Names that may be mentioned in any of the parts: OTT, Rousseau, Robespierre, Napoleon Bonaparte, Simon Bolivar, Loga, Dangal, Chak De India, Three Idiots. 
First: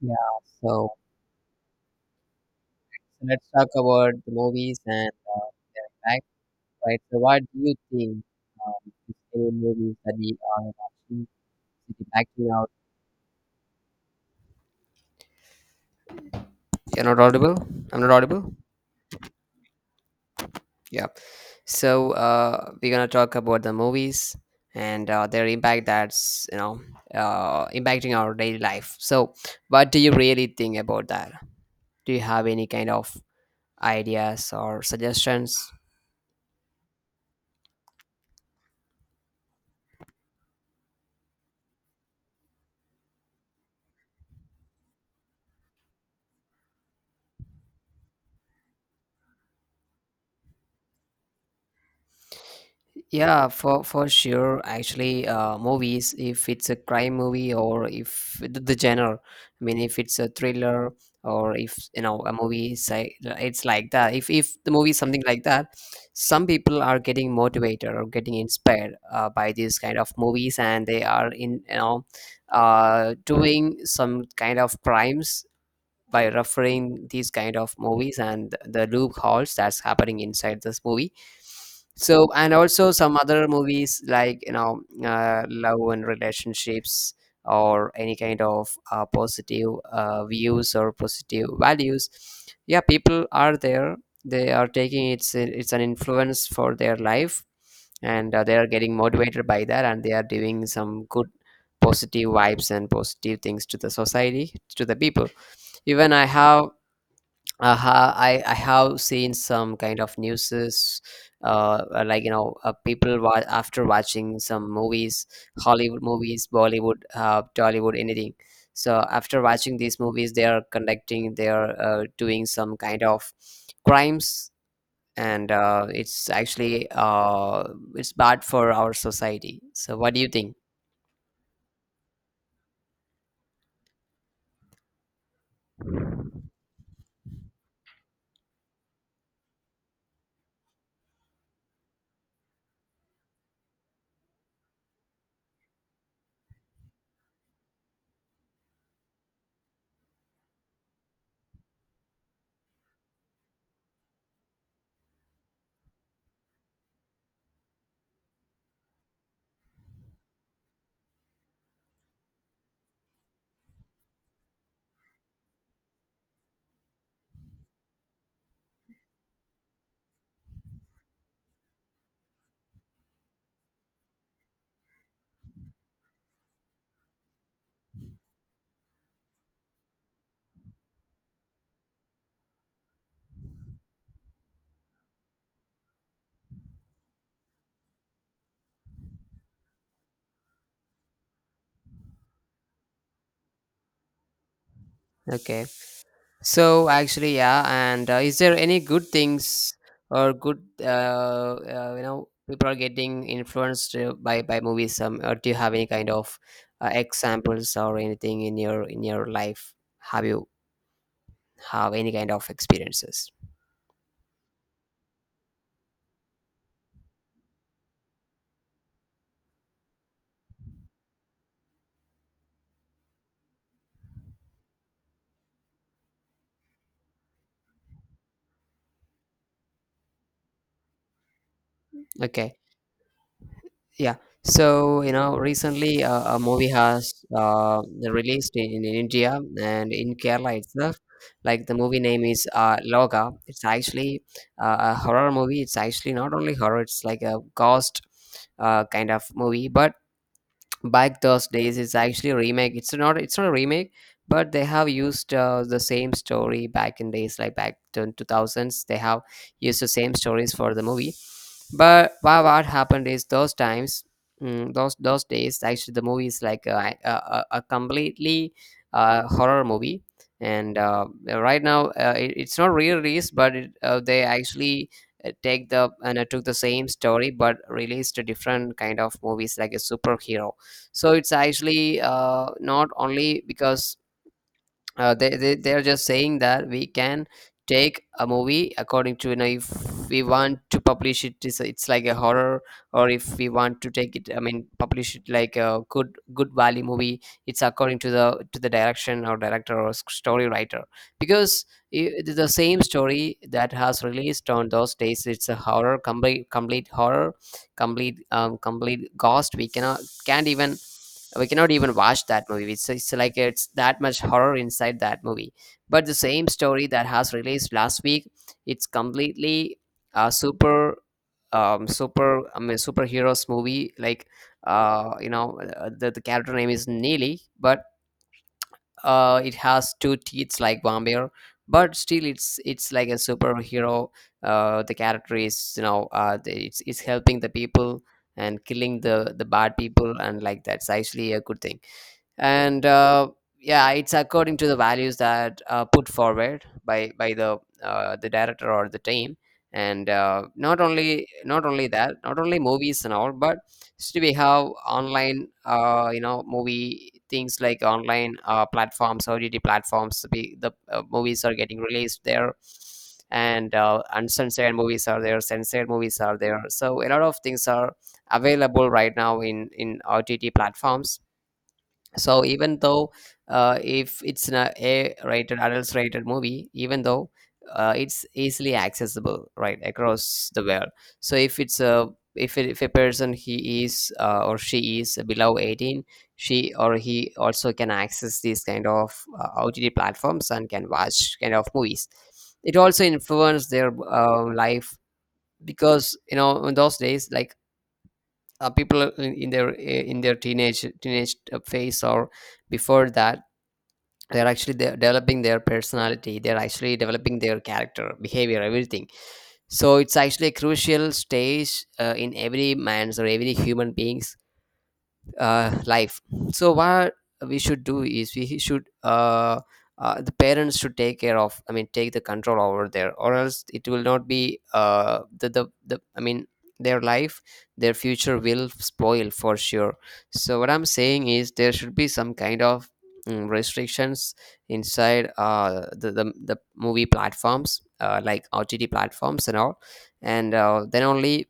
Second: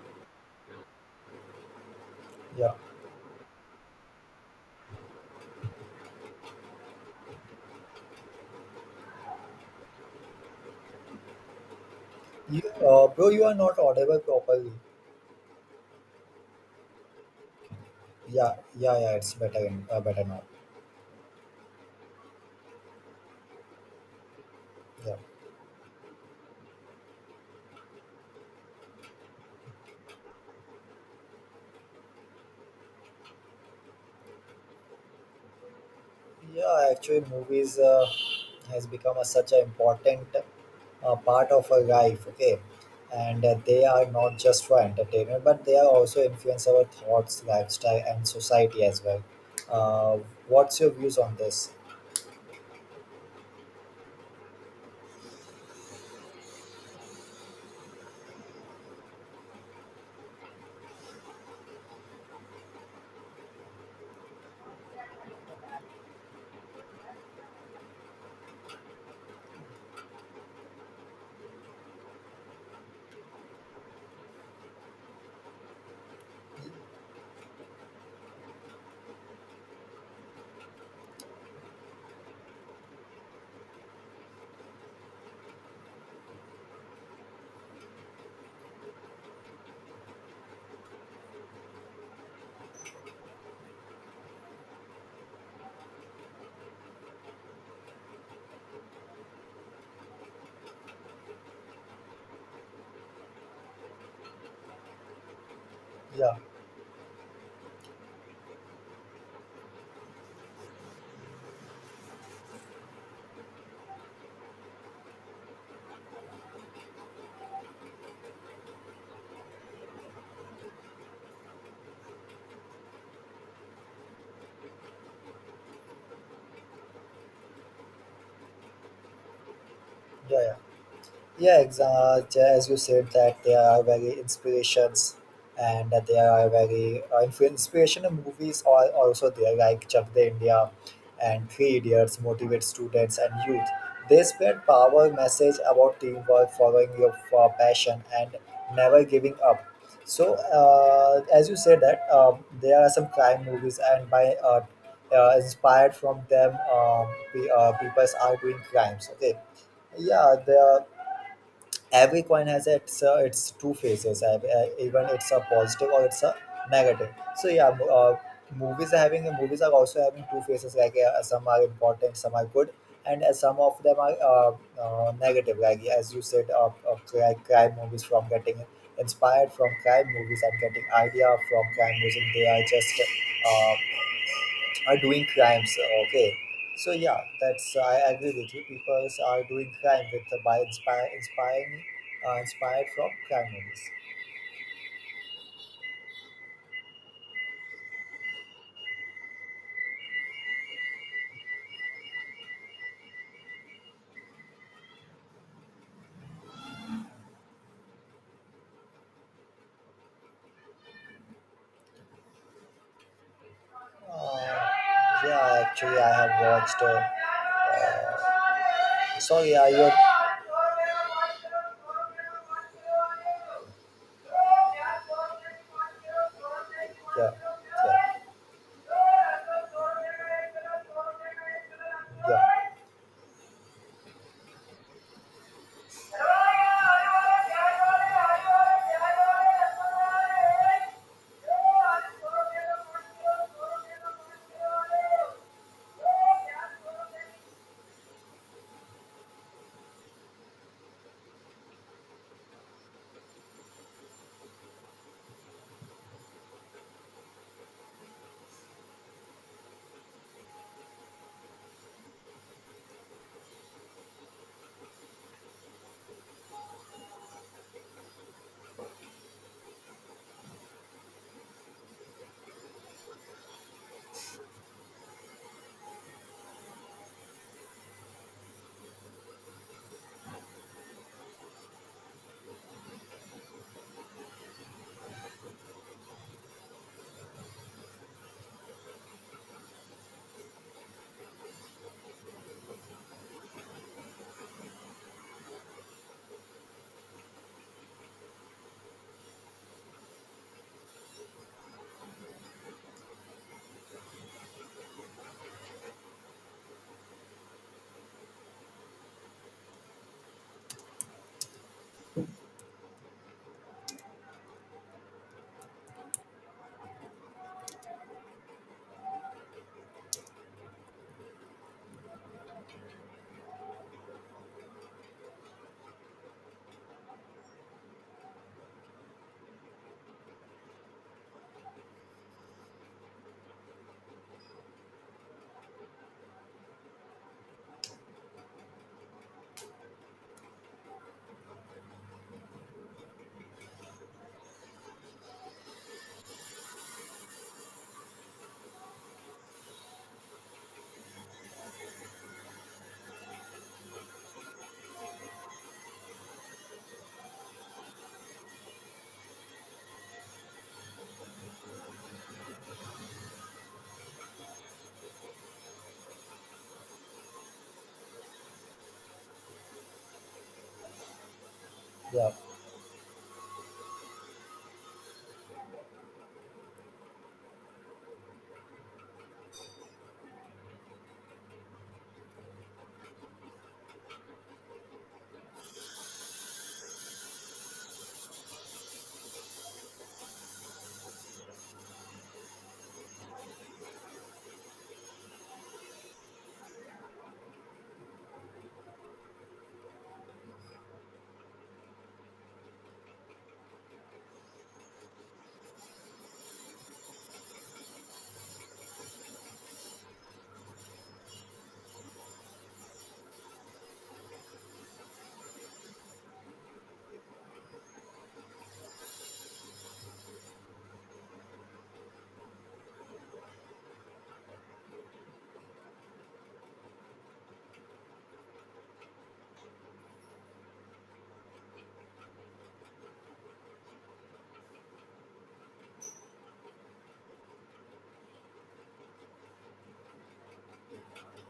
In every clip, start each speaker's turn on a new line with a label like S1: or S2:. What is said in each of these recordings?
S1: Yeah, so
S2: Yeah,
S1: let's talk about the movies and back, right? So, what do you think? Is any movies that we are actually sitting backing
S2: you,
S1: out?
S2: bro, you are not audible properly.
S1: You're not audible. I'm not audible.
S2: Yeah, yeah, yeah. It's better, better now.
S1: Yeah. So, we're gonna talk about the movies and
S2: Yeah,
S1: their impact. That's, impacting our daily life. So, what do you really think about that? Do you have any kind of ideas or suggestions?
S2: yeah. Actually, movies has become such an important part of our life. Okay, and they are not just for entertainment, but they are also influence our thoughts, lifestyle, and society as well. Uh, what's your views on this?
S1: Yeah, for sure. Actually, movies, if it's a crime movie or if the genre, I mean, if it's a thriller or if a movie, say it's like that. If the movie is something like that, some people are getting motivated or getting inspired by these kind of movies, and they are doing some kind of crimes by referring these kind of movies and the loopholes that's happening inside this movie. So, and also some other movies like, love and relationships, or any kind of positive views or positive values. Yeah, people are there, they are taking, it's an influence for their life, and they are getting motivated by that, and they are doing some good positive vibes and positive things to the society, to the people. even i
S2: Yeah,
S1: have uh, ha- I, I have seen some kind of newses, like, people, after watching some movies, Hollywood movies, Bollywood, Tollywood, anything. So after watching these movies, they are doing some kind of crimes, and it's actually, it's bad for our society. So what do you
S2: yeah, yeah.
S1: think?
S2: Yeah, exactly. As you said, that they are very inspirations, and that they are very inspirational movies are also there, like Chak De India and Three Idiots motivate students and youth. They spread power message about teamwork, following your passion, and never giving up. So, as you said that there are some crime movies, and by inspired from them, people are doing crimes. Okay, yeah, there every coin has its two faces even it's a positive or it's a negative. So yeah, movies are also having two faces like, yeah, some are important, some are good, and some of them are negative, like as you said of crime movies, from getting inspired from crime movies and getting idea from crime movies, they are just uh, are doing crimes. Okay, so yeah, that's, I agree with you, people are doing crime with by inspiring inspired from crime movies.
S1: Okay. So actually, yeah. And is there any good things, or people are getting influenced by movies? Or do you have any kind of examples or anything in your life? Have you have any kind of experiences?
S2: uh, yeah, actually I have watched sorry I your yeah yeah
S1: Okay. Yeah. So, recently, a movie has released in India, and in Kerala itself. Like, the movie
S2: yeah
S1: name is Loga. It's actually a horror movie. It's actually not only horror, it's like a ghost kind of movie. But back those days, it's actually a remake. It's not a remake, but they have used the same story back in days like back in 2000s. They have used the same stories for the movie, but, what happened is those times, those days, actually the movie is like a completely horror movie. And right now, it's not re-released, but they actually take the and took the same story but released a different kind of movies like a superhero. So it's actually not only because they are just saying that we can take a movie according to, if we want to publish it, it's like a horror, or if we want to take it, I mean publish it, like a good value movie. It's according to the direction or director or story writer, because the same story that has released on those days, it's a horror, complete horror, complete ghost. We cannot, can't even, we cannot even watch that movie. It's like it's that much horror inside that movie. But the same story that has released last week, it's completely a super, I mean, superheroes movie, like, the character name is Neely, but it has two teeth like vampire, but still it's like a superhero. The character is, it's helping the people and killing the bad people, and like, that's actually a good thing. And yeah, it's according to the values that are put forward by the director or the team. And not only that, not only movies and all, but still we have online, movie things like online platforms, OTT platforms. The movies are getting released there, and uncensored movies are there, censored movies are there, so a lot of things are available right now in OTT platforms.
S2: yeah
S1: So even though, if it's an a rated adults rated movie, even though it's easily accessible right across the world. So if it's a if, it, if a person, he is or she is below 18, she or he also can access these kind of OTT platforms and can watch kind of movies. It also influenced their life. Because in those days, like, people in their teenage phase, or before that, they're actually developing their personality, they're actually developing their character, behavior, everything. So it's actually a crucial stage in every man's or every human beings life. So what we should do is, we should the parents should take care of. I mean, take the control over there, or else it will not be the I mean, their life, their future will spoil for sure. So what I'm saying is there should be some kind of restrictions inside the movie platforms like OTT platforms and all, and then only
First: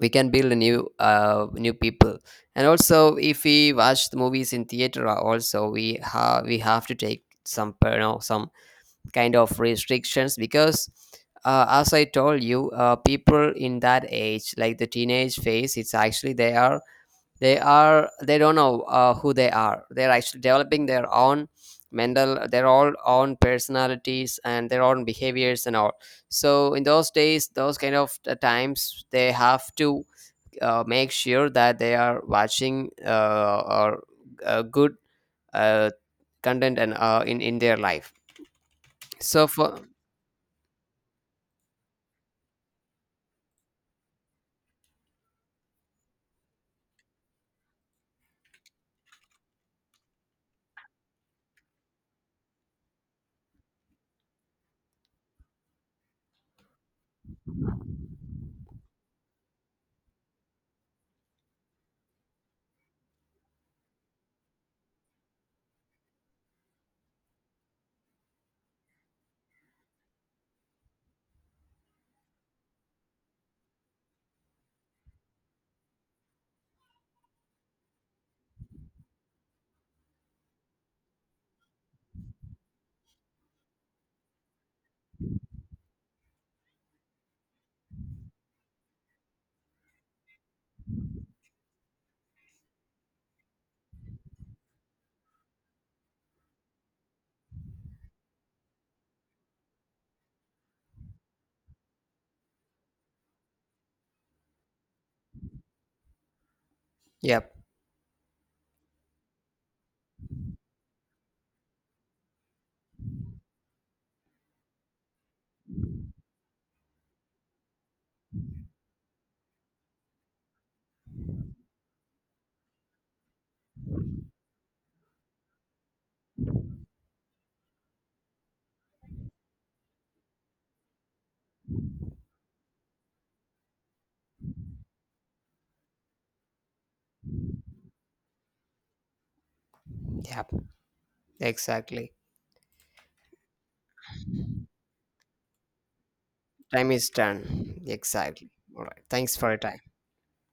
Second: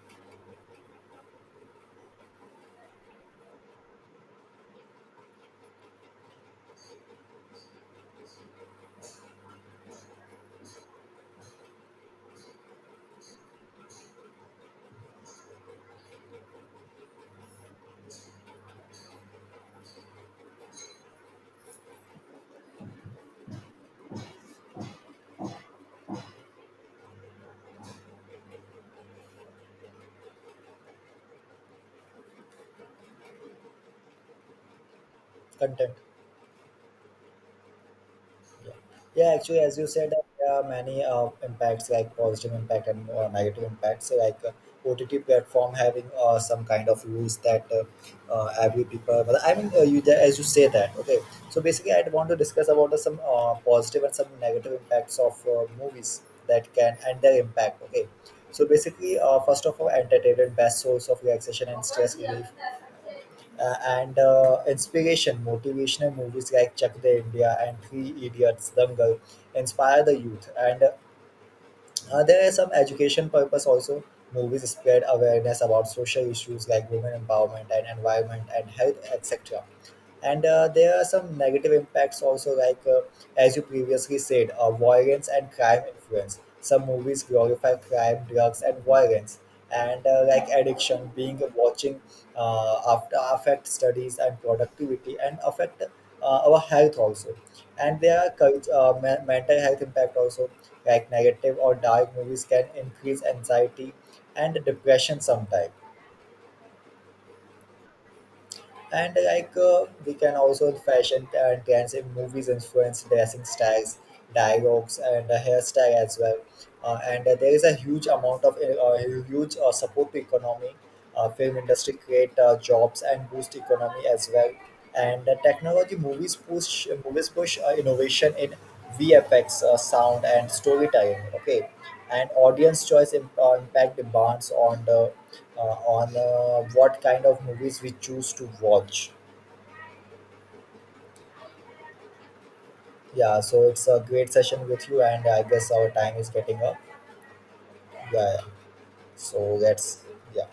S1: we can build a new people. And also if we watch the movies in theater, also we have to take some, some kind of restrictions, because as I told you, people in that age like the teenage phase, it's actually, they are they don't know who they are, they're actually developing their own mental, their all own personalities and their own behaviors and all. So in those days, those kind of times, they have to make sure that they are watching, or good uh,
S2: content
S1: content, and in their life.
S2: yeah yeah.
S1: So
S2: Actually, as
S1: for
S2: you said, there are many impacts like positive impact and negative impacts. So, like, OTT platform having some kind of rules that, every people, well, I mean, you, as you say that, okay. So basically I want to discuss about the, some positive and some negative impacts of movies that can and their impact. Okay, so basically, first of all, entertainment, best source of relaxation and stress relief, and inspiration, motivational movies like Chak De India and Three Idiots Dangal inspire the youth, and there are some education purpose also. Movies spread awareness about social issues like women empowerment and environment and health, etc. And there are some negative impacts also, like, as you previously said, violence and crime influence. Some movies glorify crime, drugs, and violence, and, like addiction, being watching after affect studies and productivity, and affect our health also, and their mental health impact also, like negative or dark movies can increase anxiety and depression sometimes.
S1: Yep.
S2: And like, we can also fashion and trends in movies influence dressing styles, dialogues, and hairstyle as well. And There is a huge amount of huge support to economy. Film industry create jobs and boost economy as well. And technology, movies push innovation in VFX, sound and storytelling. Okay, and audience choice impact demands on the, on what kind of movies we choose to watch.
S1: Yep. Exactly.
S2: Yeah, so it's a great session with you, and I guess our time is getting up.
S1: Time is done,
S2: Yeah,
S1: exactly. All right, thanks for your
S2: so
S1: time.
S2: that's yeah.